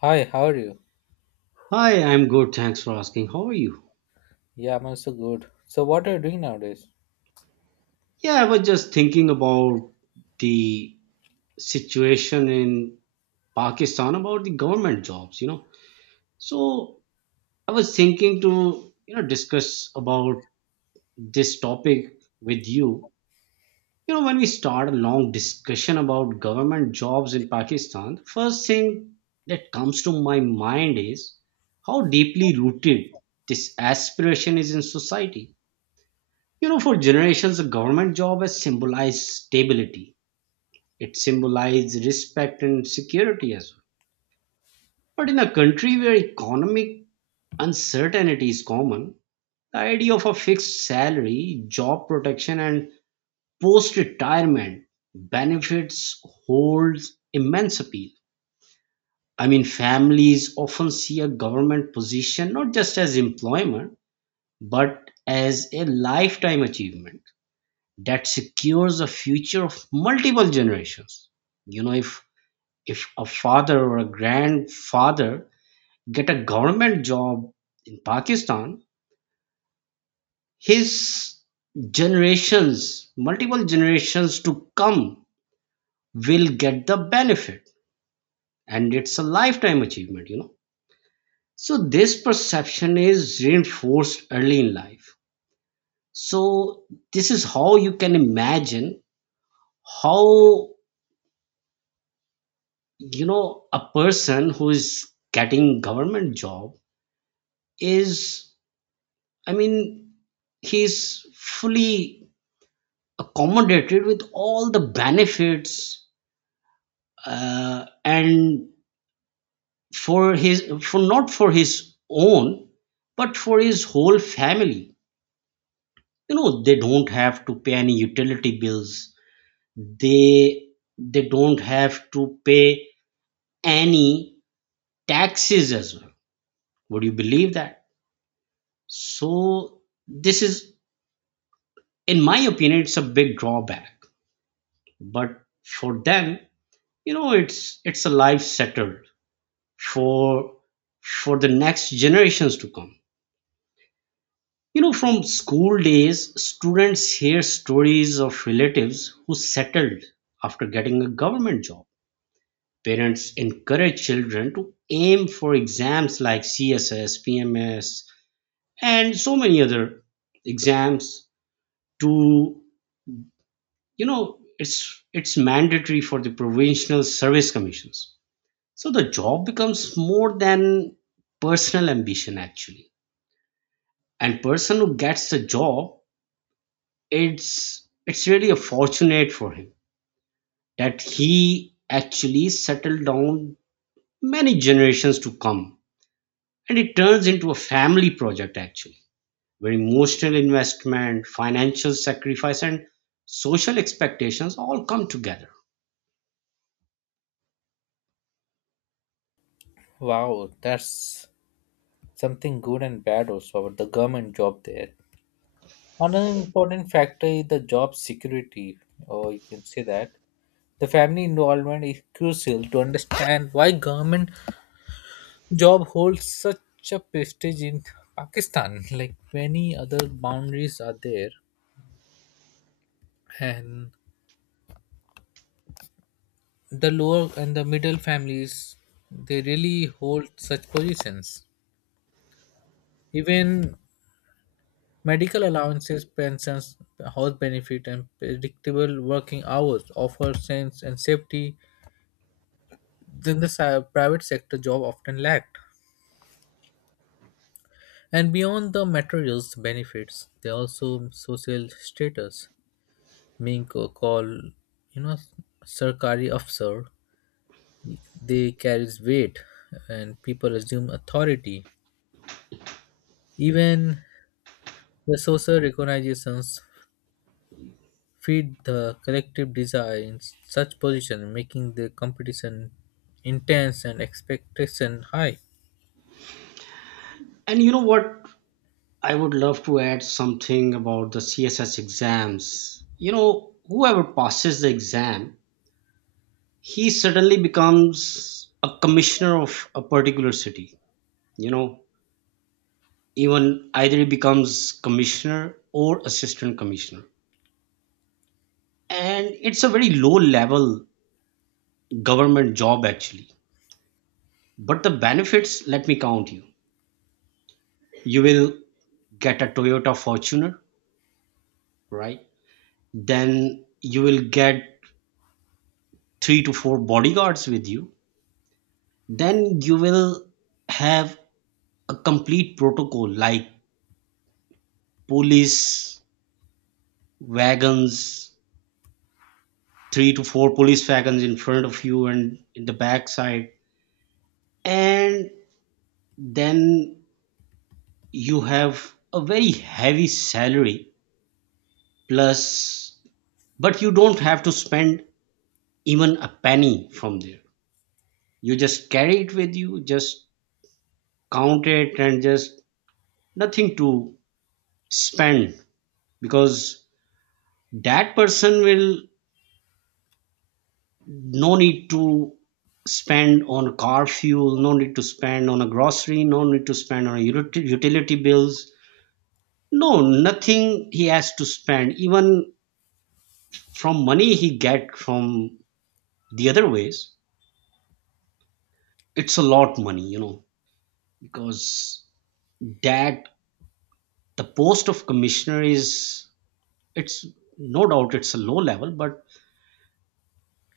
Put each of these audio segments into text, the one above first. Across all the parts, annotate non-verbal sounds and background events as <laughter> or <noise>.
Hi, how are you? Hi, I'm good. Thanks for asking. How are you? Yeah, I'm also good. So, what are you doing nowadays? Yeah, I was just thinking about the situation in Pakistan about the government jobs, you know. So I was thinking to, you know, discuss about this topic with you. You know, when we start a long discussion about government jobs in Pakistan, the first thing that comes to my mind is how deeply rooted this aspiration is in society. You know, for generations, a government job has symbolized stability. It symbolized respect and security as well. But in a country where economic uncertainty is common, the idea of a fixed salary, job protection, and post retirement benefits holds immense appeal. I mean, families often see a government position not just as employment, but as a lifetime achievement that secures the future of multiple generations. You know, if a father or a grandfather get a government job in Pakistan, his generations, multiple generations to come, will get the benefit, and it's a lifetime achievement, you know. So this perception is reinforced early in life. So this is how you can imagine how, you know, a person who is getting government job is, I mean, he's fully accommodated with all the benefits, and for his, for not for his own, but for his whole family. You know, they don't have to pay any utility bills, they they don't have to pay any taxes as well. Would you believe that? So this is, in my opinion, it's a big drawback. But for them, you know, it's a life settled for for the next generations to come. You know, from school days students hear stories of relatives who settled after getting a government job. Parents encourage children to aim for exams like CSS, PMS and so many other exams to, you know, it's mandatory for the provincial service commissions. So the job becomes more than personal ambition actually, and person who gets the job, it's really a fortunate for him that he actually settled down many generations to come, and it turns into a family project actually, where emotional investment, financial sacrifice, and social expectations all come together. Wow, that's something good and bad also about the government job there. Another important factor is the job security, or you can say that. The family involvement is crucial to understand why government job holds such a prestige in Pakistan. Like many other boundaries are there, and the lower and the middle families, they really hold such positions. Even medical allowances, pensions, health benefit, and predictable working hours offer sense and safety than the private sector job often lacked. And beyond the materials benefits, they also social status. Being called, you know, Sarkari officer, they carries weight, and people assume authority. Even the social recognitions feed the collective desire in such position, making the competition intense and expectation high. And you know what, I would love to add something about the CSS exams. You know, whoever passes the exam, he suddenly becomes a commissioner of a particular city. You know, even either he becomes commissioner or assistant commissioner. And it's a very low level government job actually. But the benefits, let me count you. You will get a Toyota Fortuner, right? Then you will get three to four bodyguards with you, then you will have a complete protocol like police wagons, three to four police wagons in front of you and in the back side. And then you have a very heavy salary plus, but you don't have to spend even a penny from there. You just carry it with you, just count it and just nothing to spend, because that person will, no need to spend on car fuel, no need to spend on a grocery, no need to spend on utility bills. No, nothing he has to spend. Even from money he get from the other ways, it's a lot money, you know, because that, the post of commissioner is, it's no doubt it's a low level, but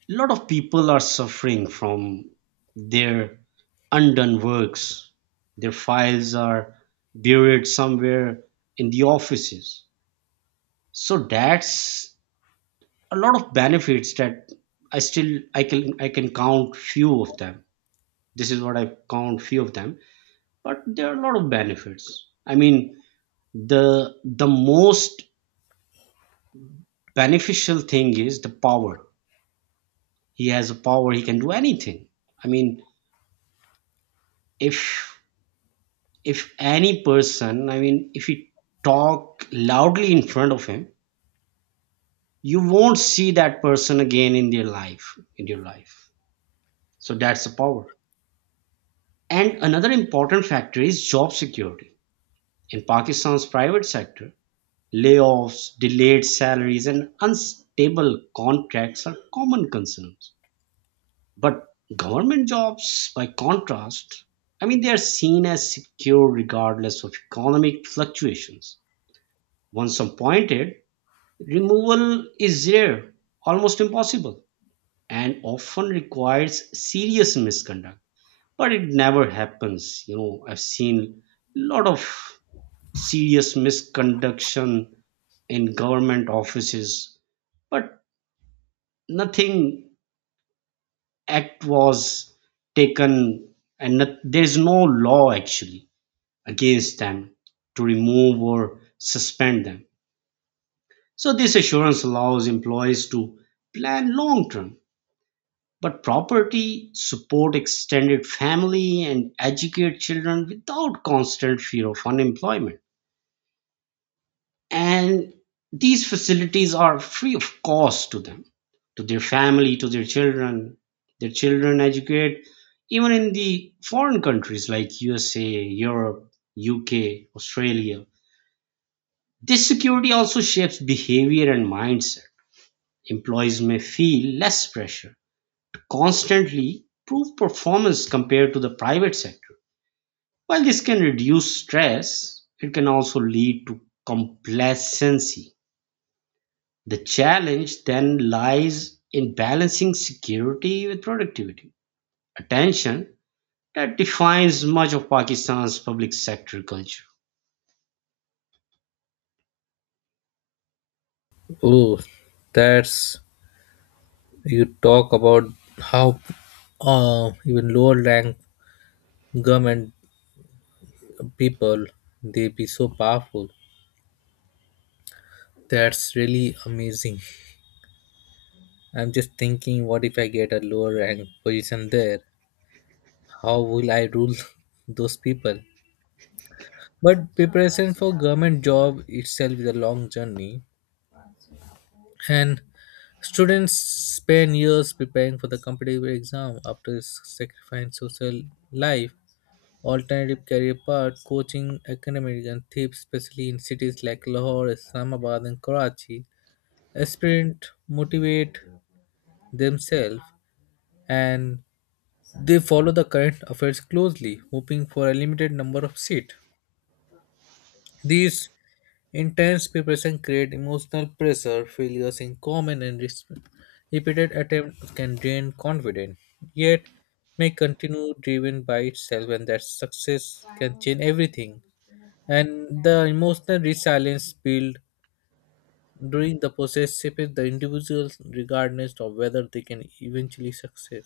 a lot of people are suffering from their undone works. Their files are buried somewhere in the offices. So that's a lot of benefits that I still I can count few of them. This is what I count few of them, but there are a lot of benefits. I mean, the most beneficial thing is the power. He has a power, he can do anything. I mean, if if any person, I mean, if you talk loudly in front of him, you won't see that person again in their life, in your life. So that's the power. And another important factor is job security. In Pakistan's private sector, layoffs, delayed salaries, and unstable contracts are common concerns. But government jobs, by contrast, I mean, they are seen as secure regardless of economic fluctuations. Once appointed, removal is rare, almost impossible, and often requires serious misconduct. But it never happens. You know, I've seen a lot of serious misconduction in government offices, but nothing act was taken, and not, there's no law actually against them to remove or suspend them. So this assurance allows employees to plan long term, but property, support extended family, and educate children without constant fear of unemployment. And these facilities are free of cost to them, to their family, to their children. Their children educate even in the foreign countries like USA, Europe, UK, Australia. This security also shapes behavior and mindset. Employees may feel less pressure constantly prove performance compared to the private sector. While this can reduce stress, it can also lead to complacency. The challenge then lies in balancing security with productivity, a tension that defines much of Pakistan's public sector culture. Oh, that's you talk about how even lower rank government people they be so powerful. That's really amazing. I'm just thinking, what if I get a lower rank position there? How will I rule <laughs> those people? But preparation for government job itself is a long journey, and students spend years preparing for the competitive exam after sacrificing social life, alternative career path, coaching, academic, and tips, especially in cities like Lahore, Islamabad, and Karachi. Aspirants motivate themselves and they follow the current affairs closely, hoping for a limited number of seats. These intense preparation creates emotional pressure, failures in common, and repeated attempts can drain confidence, yet may continue driven by itself, and that success can change everything. And the emotional resilience built during the process shapes the individuals regardless of whether they can eventually succeed.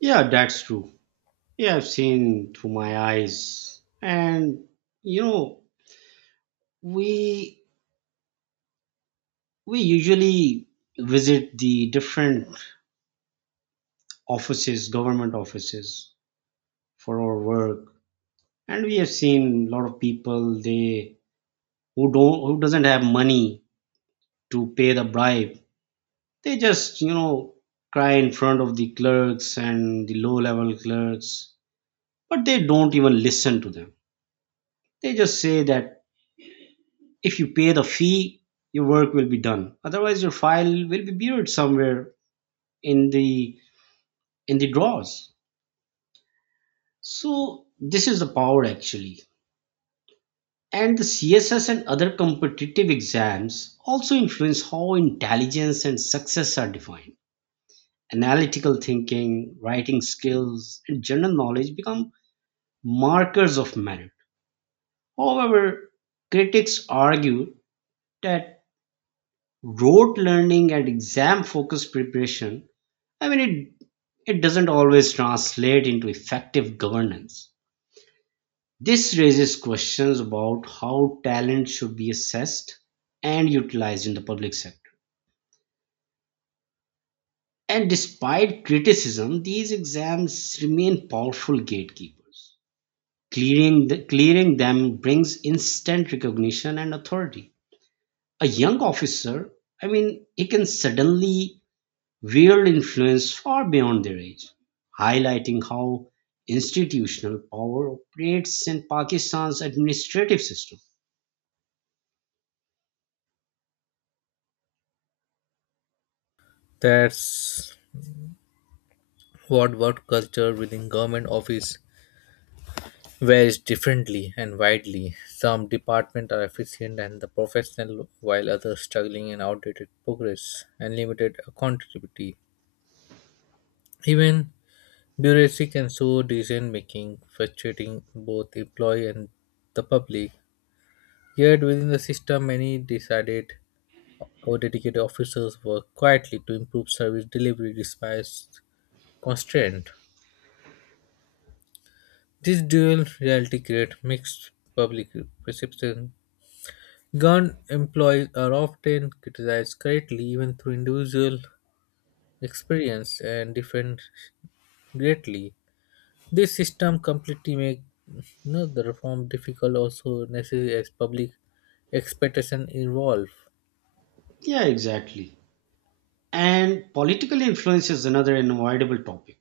Yeah, that's true. Yeah, I've seen through my eyes. And you know, we we usually visit the different offices, government offices for our work. And we have seen a lot of people they, who don't, who doesn't have money to pay the bribe, they just, you know, cry in front of the clerks and the low level clerks, but they don't even listen to them. They just say that if you pay the fee, your work will be done. Otherwise your file will be buried somewhere in the drawers. So this is the power actually. And the CSS and other competitive exams also influence how intelligence and success are defined. Analytical thinking, writing skills, and general knowledge become markers of merit. However, critics argue that rote learning and exam focused preparation, I mean, it doesn't always translate into effective governance. This raises questions about how talent should be assessed and utilized in the public sector. And despite criticism, these exams remain powerful gatekeepers. Clearing them brings instant recognition and authority. A young officer, I mean, he can suddenly wield influence far beyond their age, highlighting how institutional power operates in Pakistan's administrative system. That's what work culture within government office varies differently and widely. Some departments are efficient and the professional, while others struggling in outdated progress and limited accountability. Even bureaucracy can slow decision making, frustrating both employee and the public. Yet within the system, many decided or dedicated officers work quietly to improve service delivery despite constraint. This dual reality creates mixed public perception. Gun employees are often criticized greatly, even through individual experience and different greatly. This system completely make, you know, the reform difficult, also necessary as public expectation involve. Yeah, exactly. And political influence is another unavoidable topic.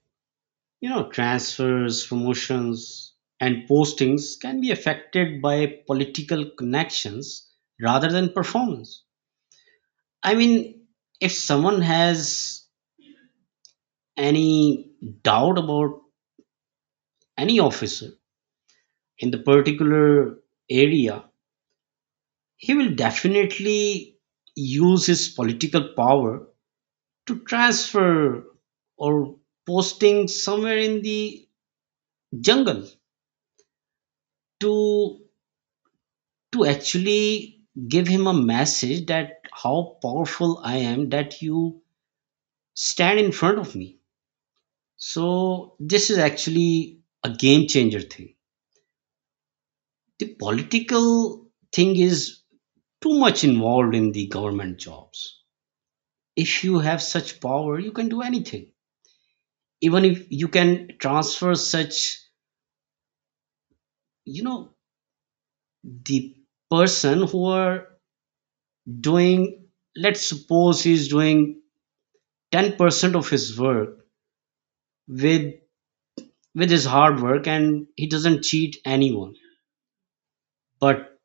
You know, transfers, promotions, and postings can be affected by political connections rather than performance. I mean, if someone has any doubt about any officer in the particular area, he will definitely use his political power to transfer or posting somewhere in the jungle, to to actually give him a message that how powerful I am that you stand in front of me. So this is actually a game changer thing. The political thing is too much involved in the government jobs. If you have such power, you can do anything. Even if you can transfer such, you know, the person who are doing, let's suppose he's doing 10% of his work with with his hard work and he doesn't cheat anyone, but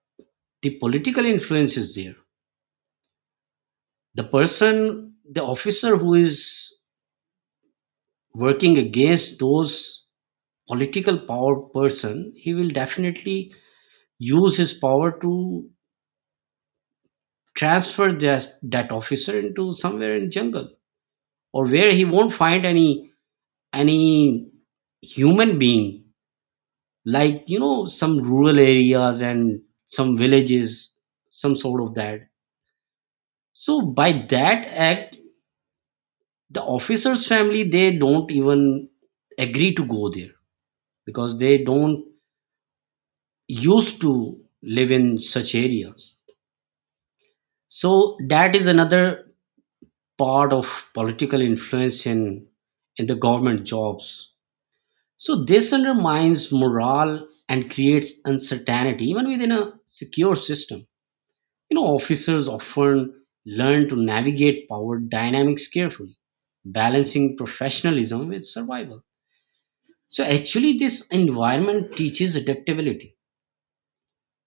the political influence is there. The person, the officer who is working against those political power person, he will definitely use his power to transfer that officer into somewhere in jungle, or where he won't find any human being, like, you know, some rural areas and some villages, some sort of that. So by that act, the officer's family they don't even agree to go there because they don't used to live in such areas. So that is another part of political influence in the government jobs. So this undermines morale and creates uncertainty even within a secure system. You know, officers often learn to navigate power dynamics carefully, balancing professionalism with survival. So actually, this environment teaches adaptability,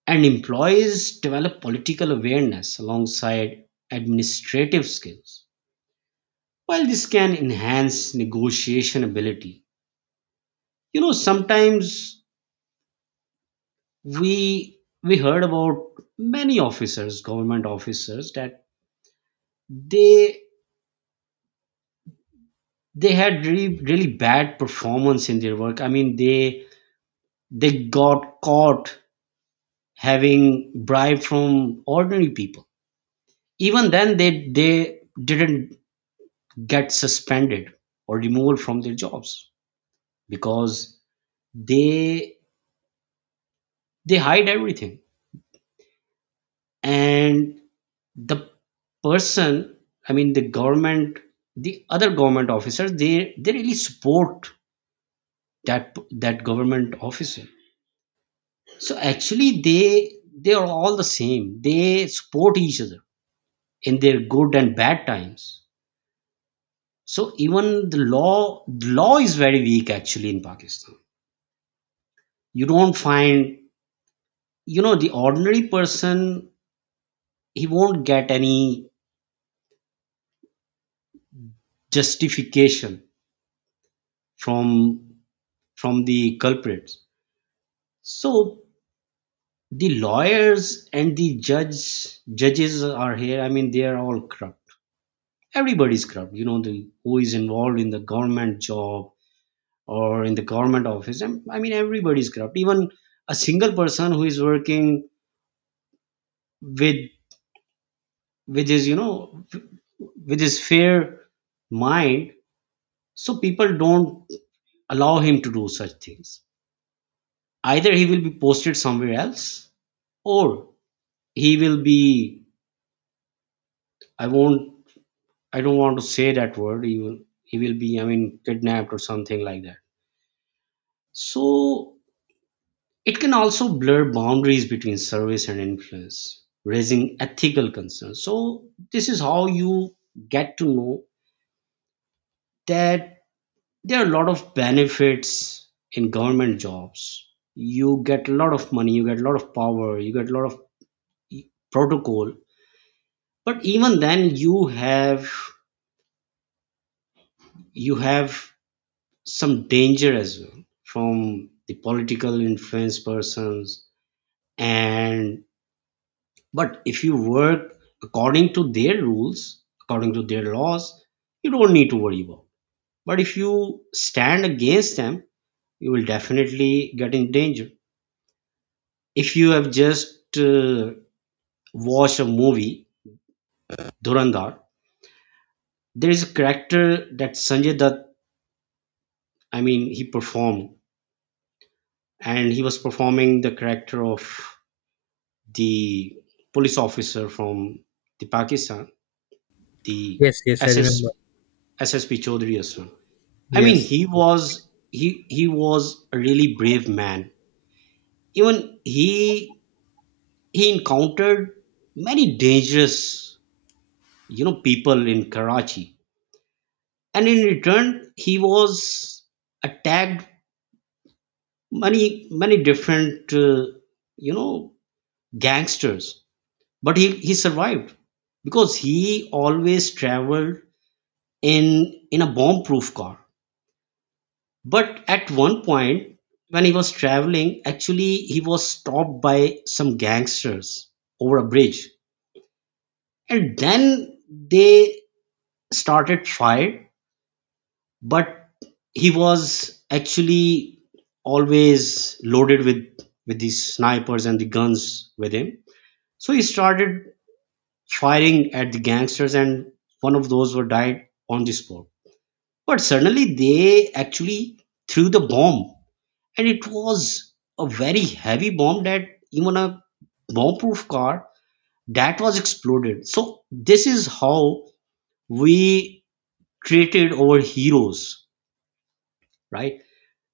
and employees develop political awareness alongside administrative skills. While this can enhance negotiation ability, you know, sometimes we heard about many officers, government officers, that they they had really really bad performance in their work. I mean, they got caught having bribe from ordinary people. Even then, they didn't get suspended or removal from their jobs because they they hide everything. And the person, I mean, the government, the other government officers, they really support that government officer. So actually, they are all the same. They support each other in their good and bad times. So even the law is very weak actually in Pakistan. You don't find, you know, the ordinary person, he won't get any justification from from the culprits. So the lawyers and the judges are here, I mean, they are all corrupt. Everybody's corrupt, you know, the, who is involved in the government job or in the government office, and I mean everybody's corrupt. Even a single person who is working with with his, you know, with his fair mind, so people don't allow him to do such things. Either he will be posted somewhere else, or he will be, I won't, I don't want to say that word. He will be, I mean, kidnapped or something like that. So it can also blur boundaries between service and influence, raising ethical concerns. So this is how you get to know that there are a lot of benefits in government jobs. You get a lot of money, you get a lot of power, you get a lot of e- protocol, but even then you have some danger as well from the political influence persons. And but if you work according to their rules, according to their laws, you don't need to worry about. But if you stand against them, you will definitely get in danger. If you have just watched a movie, Durandar, there is a character that Sanjay Dutt, I mean, he performed, and he was performing the character of the police officer from the Pakistan, the Yes, yes, I SS remember. SSP Chaudhry as well. I mean, Yes, he was he was a really brave man. Even he encountered many dangerous, you know, people in Karachi, and in return he was attacked many different you know, gangsters, but he survived because he always traveled in in a bomb proof car. But at one point, when he was traveling, actually he was stopped by some gangsters over a bridge, and then they started fire. But he was actually always loaded with these snipers and the guns with him, so he started firing at the gangsters, and one of those were died on the spot. But suddenly they actually threw the bomb, and it was a very heavy bomb that even a bomb-proof car, that was exploded. So this is how we created our heroes, right?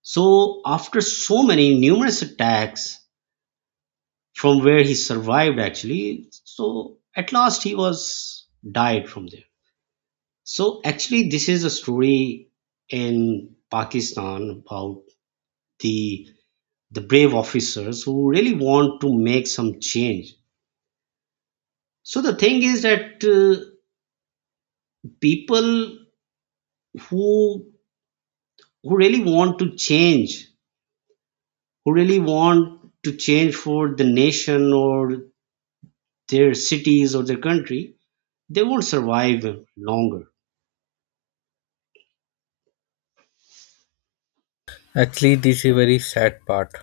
So after so many numerous attacks from where he survived actually, so at last he was died from there. So actually this is a story in Pakistan about the the brave officers who really want to make some change. So the thing is that people who who really want to change, who really want to change for the nation or their cities or their country, they would survive longer. actually, this is a very sad part.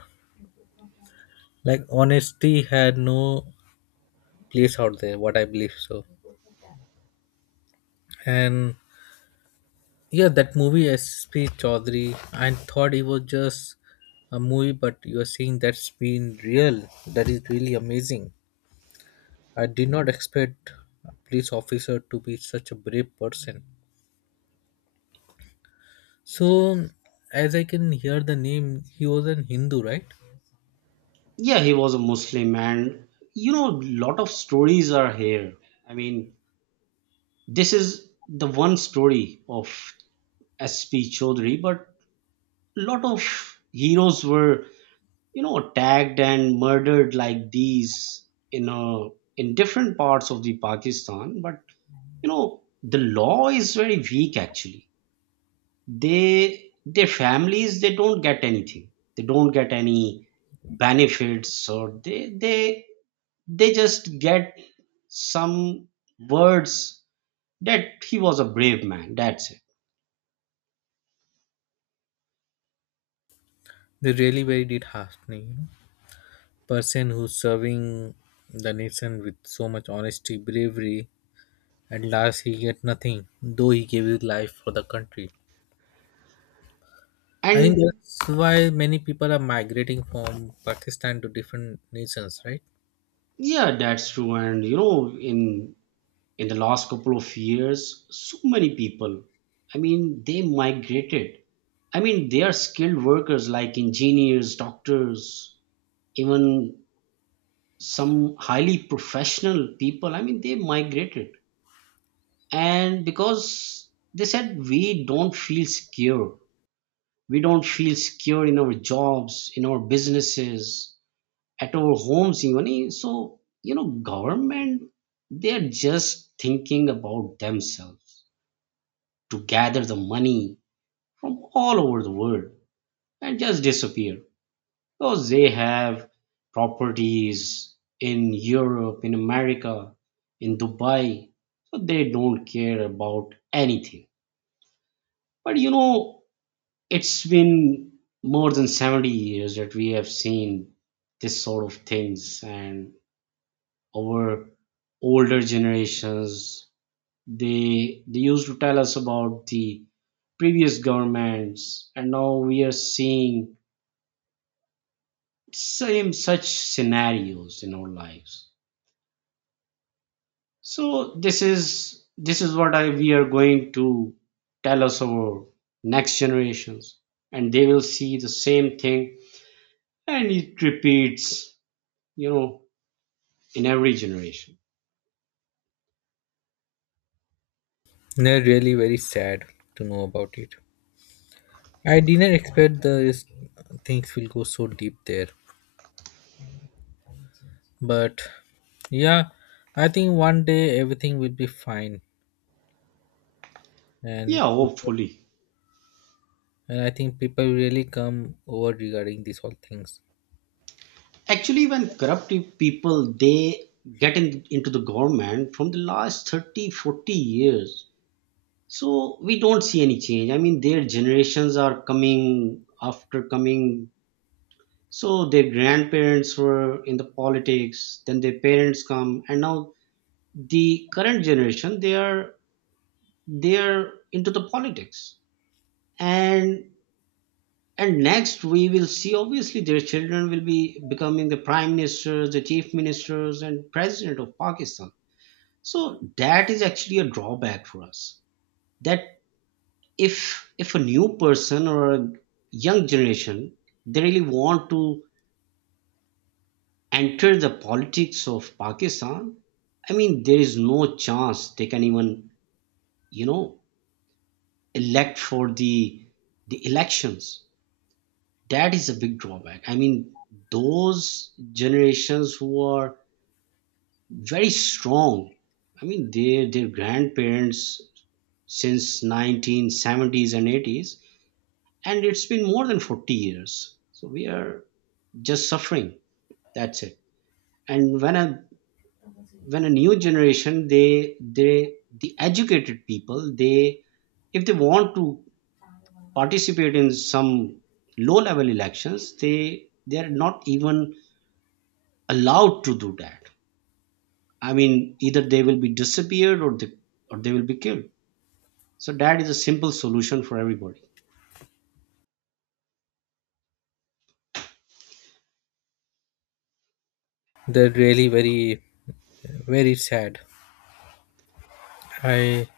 Like honesty had no place out there, what I believe so, and yeah, that movie S.P. Chaudhary, I thought it was just a movie, but you are saying that's been real. That is really amazing. I did not expect a police officer to be such a brave person. So, as I can hear the name, he was an Hindu, right? Yeah, he was a Muslim, and you know, a lot of stories are here. I mean, this is the one story of S.P. Chaudhary, but a lot of heroes were, you know, attacked and murdered like these in different parts of the Pakistan. But you know, the law is very weak actually. They their families, they don't get anything, they don't get any benefits, or they just get some words that he was a brave man, that's it. They really very did heartening, you know? Person who's serving the nation with so much honesty, bravery, and last he get nothing, though he gave his life for the country. I think And that's why many people are migrating from Pakistan to different nations, right? yeah, that's true. And you know, in the last couple of years, so many people, I mean, they migrated. I mean, they are skilled workers like engineers, doctors, even some highly professional people, I mean, they migrated, and because they said we don't feel secure, we don't feel secure in our jobs, in our businesses, at our homes even. So you know, government, they're just thinking about themselves, to gather the money from all over the world and just disappear. Because they have properties in Europe, in America, in Dubai. So they don't care about anything. But you know, it's been more than 70 years that we have seen this sort of things, and our older generations, they used to tell us about the previous governments, and now we are seeing same such scenarios in our lives. So this is what I we are going to tell us our next generations, and they will see the same thing, and it repeats, you know, in every generation. They're really very sad to know about it. I didn't expect the things will go so deep there, but yeah, I think one day everything will be fine, and Yeah, people, hopefully. and I think people really come over regarding these all things. Actually, when corruptive people, they get in, into the government from the last 30, 40 years, so we don't see any change. I mean, their generations are coming after coming. So their grandparents were in the politics, then their parents come, and now the current generation, they are into the politics. And and next we will see obviously their children will be becoming the prime ministers, the chief ministers, and president of Pakistan. So that is actually a drawback for us. That if a new person or a young generation, they really want to enter the politics of Pakistan, I mean, there is no chance they can even, you know, elect for the elections. That is a big drawback. I mean, those generations who are very strong, I mean, their grandparents since 1970s and 80s, and it's been more than 40 years. So we are just suffering. That's it. And when I when a new generation, they the educated people, they, if they want to participate in some low level elections, they are not even allowed to do that. I mean, either they will be disappeared, or they, or they will be killed. So that is a simple solution for everybody. They're really very, very sad. I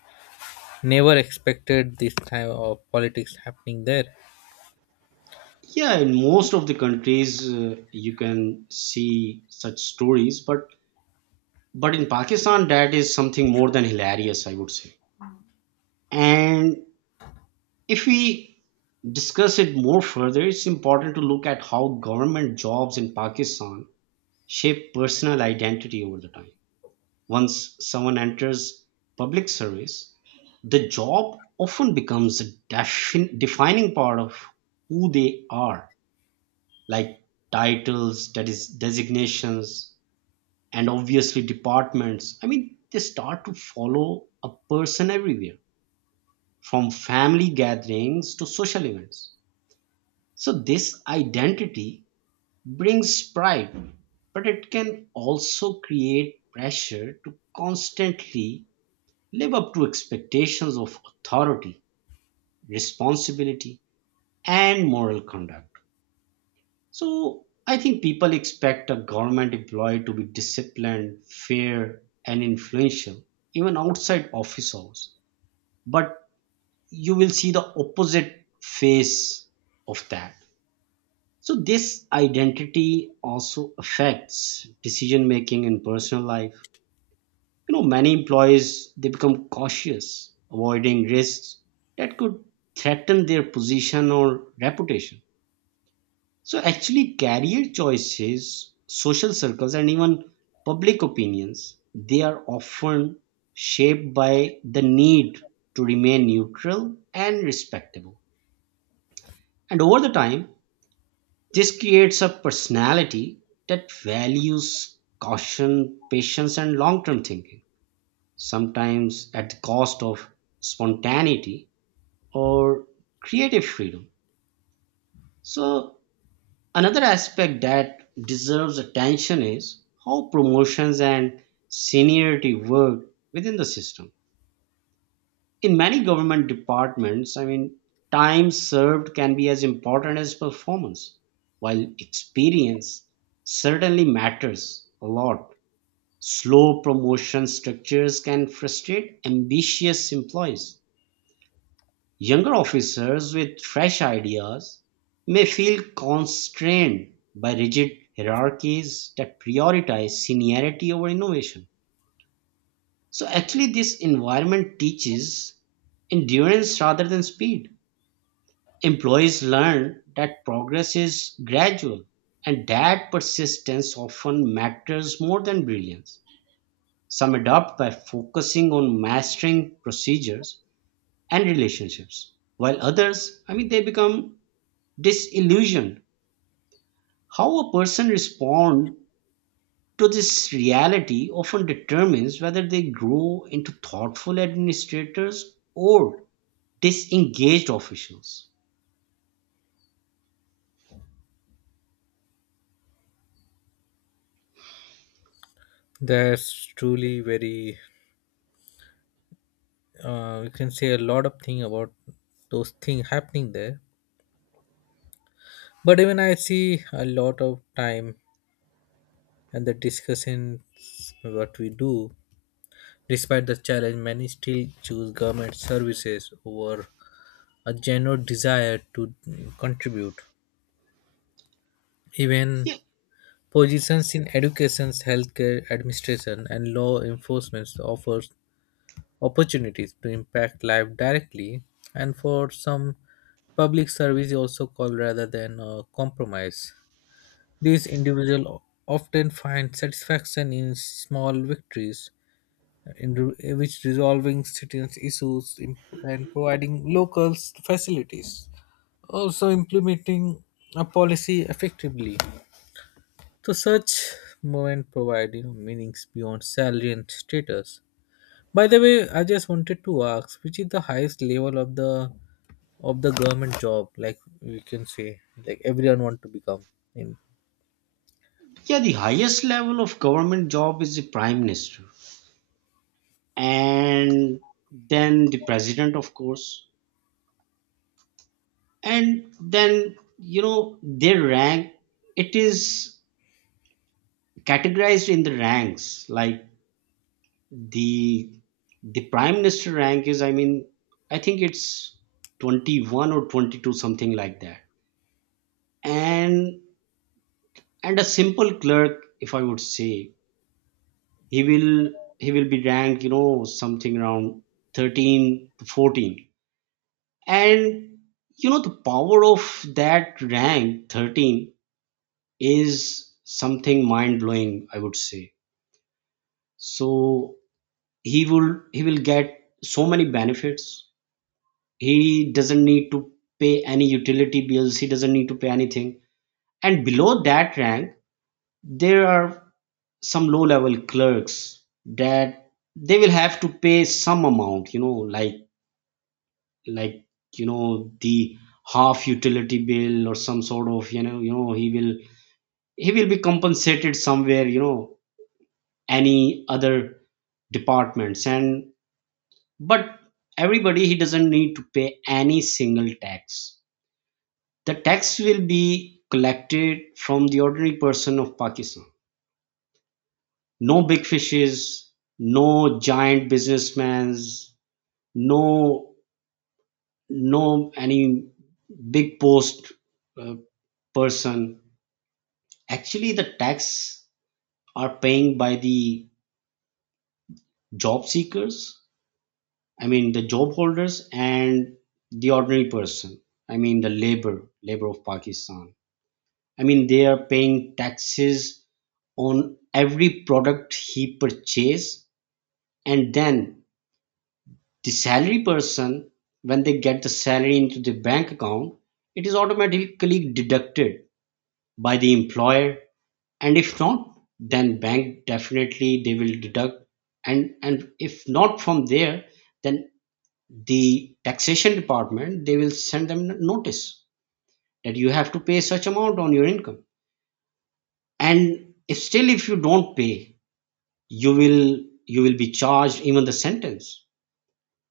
never expected this type of politics happening there. Yeah, in most of the countries, you can see such stories, but in Pakistan that is something more than hilarious, I would say. And if we discuss it more further, it's important to look at how government jobs in Pakistan shape personal identity over the time. Once someone enters public service, the job often becomes a defining part of who they are, like titles, that is designations, and obviously departments. I mean, they start to follow a person everywhere, from family gatherings to social events. So, this identity brings pride, but it can also create pressure to constantly live up to expectations of authority, responsibility, and moral conduct. So, I think people expect a government employee to be disciplined, fair, and influential, even outside office hours. But you will see the opposite face of that. So this identity also affects decision making in personal life. You know, many employees, they become cautious, avoiding risks that could threaten their position or reputation. So actually career choices, social circles and even public opinions, they are often shaped by the need to remain neutral and respectable. And over the time, this creates a personality that values caution, patience, and long term thinking, sometimes at the cost of spontaneity or creative freedom. So, another aspect that deserves attention is how promotions and seniority work within the system. In many government departments, I mean, time served can be as important as performance, while experience certainly matters a lot. Slow promotion structures can frustrate ambitious employees. Younger officers with fresh ideas may feel constrained by rigid hierarchies that prioritize seniority over innovation. So, actually, this environment teaches endurance rather than speed. Employees learn that progress is gradual and that persistence often matters more than brilliance. Some adapt by focusing on mastering procedures and relationships, while others, I mean, they become disillusioned. How a person responds to this reality often determines whether they grow into thoughtful administrators or disengaged officials. That's truly very. You can say a lot of thing about those things happening there. But even I see a lot of time and the discussions what we do. Despite the challenge, many still choose government services over a genuine desire to contribute. Even positions in education, healthcare, administration, and law enforcement offers opportunities to impact life directly, and for some public service is also called rather than a compromise. These individuals often find satisfaction in small victories, in which resolving citizens issues and providing locals facilities, also implementing a policy effectively. So such movement provide, you know, meanings beyond salary and status. By the way, I just wanted to ask, which is the highest level of the government job? Like we can say, like everyone want to become in. Yeah, the highest level of government job is the prime minister, and then the president, of course, and then you know their rank. It is categorized in the ranks, like the the prime minister rank is. I mean, I think it's 21 or 22, something like that. And and a simple clerk, if I would say, he will he will be ranked, you know, something around 13 to 14. And you know, the power of that rank 13 is something mind blowing, I would say. So he will get so many benefits. He doesn't need to pay any utility bills, he doesn't need to pay anything. And below that rank, there are some low level clerks that they will have to pay some amount, you know, like you know, the half utility bill or some sort of, you know, you know he will be compensated somewhere, you know, any other departments. And but everybody, he doesn't need to pay any single tax. The tax will be collected from the ordinary person of Pakistan. No big fishes, no giant businessmen, no, no any big post uh, person. Actually, the tax are paying by the job seekers, I mean the job holders and the ordinary person. I mean the labor, labor of Pakistan. I mean they are paying taxes on every product he purchase, and then the salary person, when they get the salary into the bank account, it is automatically deducted by the employer. And if not, then bank definitely they will deduct. And if not from there, then the taxation department, they will send them notice that you have to pay such amount on your income. And if still if you don't pay, you will you will be charged even the sentence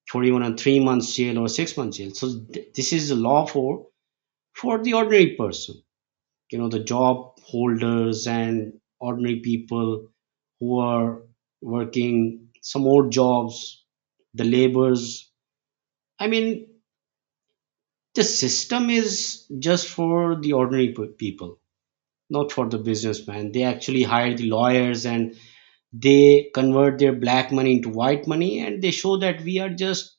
for even a 3 months jail or 6 months jail. So this is the law for the ordinary person, you know, the job holders and ordinary people who are working some odd jobs, the laborers, I mean, the system is just for the ordinary people, not for the businessman. They actually hire the lawyers, and they convert their black money into white money, and they show that we are just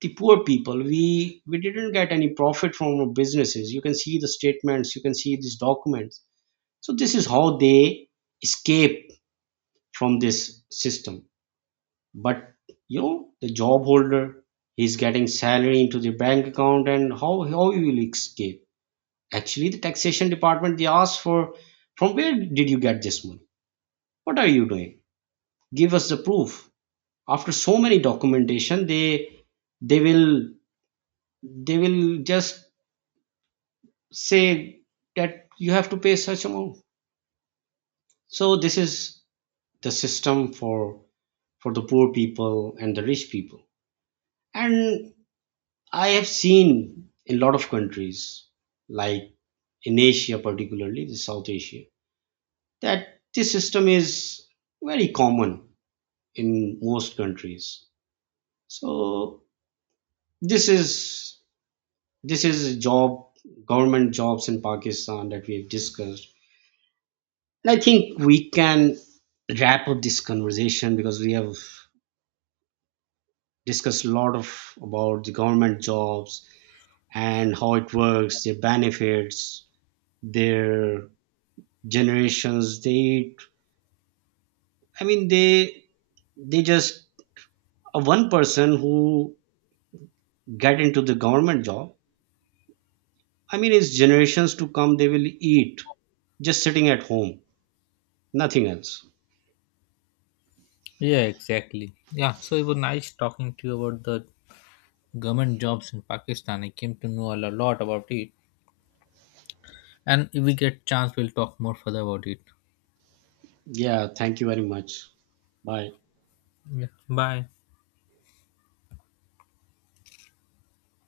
the poor people, we didn't get any profit from our businesses, you can see the statements, you can see these documents. So this is how they escape from this system. But you know, the job holder is getting salary into the bank account, and how you will escape. Actually the taxation department, they ask for, from where did you get this money, what are you doing, give us the proof. After so many documentation, they will they will just say that you have to pay such amount. So this is the system for the poor people and the rich people. And I have seen in a lot of countries, like in Asia, particularly the South Asia, that this system is very common in most countries. So this is this is a job, government jobs in Pakistan, that we have discussed. And I think we can wrap up this conversation because we have discussed a lot of about the government jobs and how it works, their benefits, their generations. They, I mean, they just one person who get into the government job. I mean, it's generations to come. They will eat just sitting at home, nothing else. Yeah, exactly. Yeah, so it was nice talking to you about the government jobs in Pakistan. I came to know a lot about it, and if we get chance, we'll talk more further about it. Yeah, thank you very much. Bye. Yeah. Bye.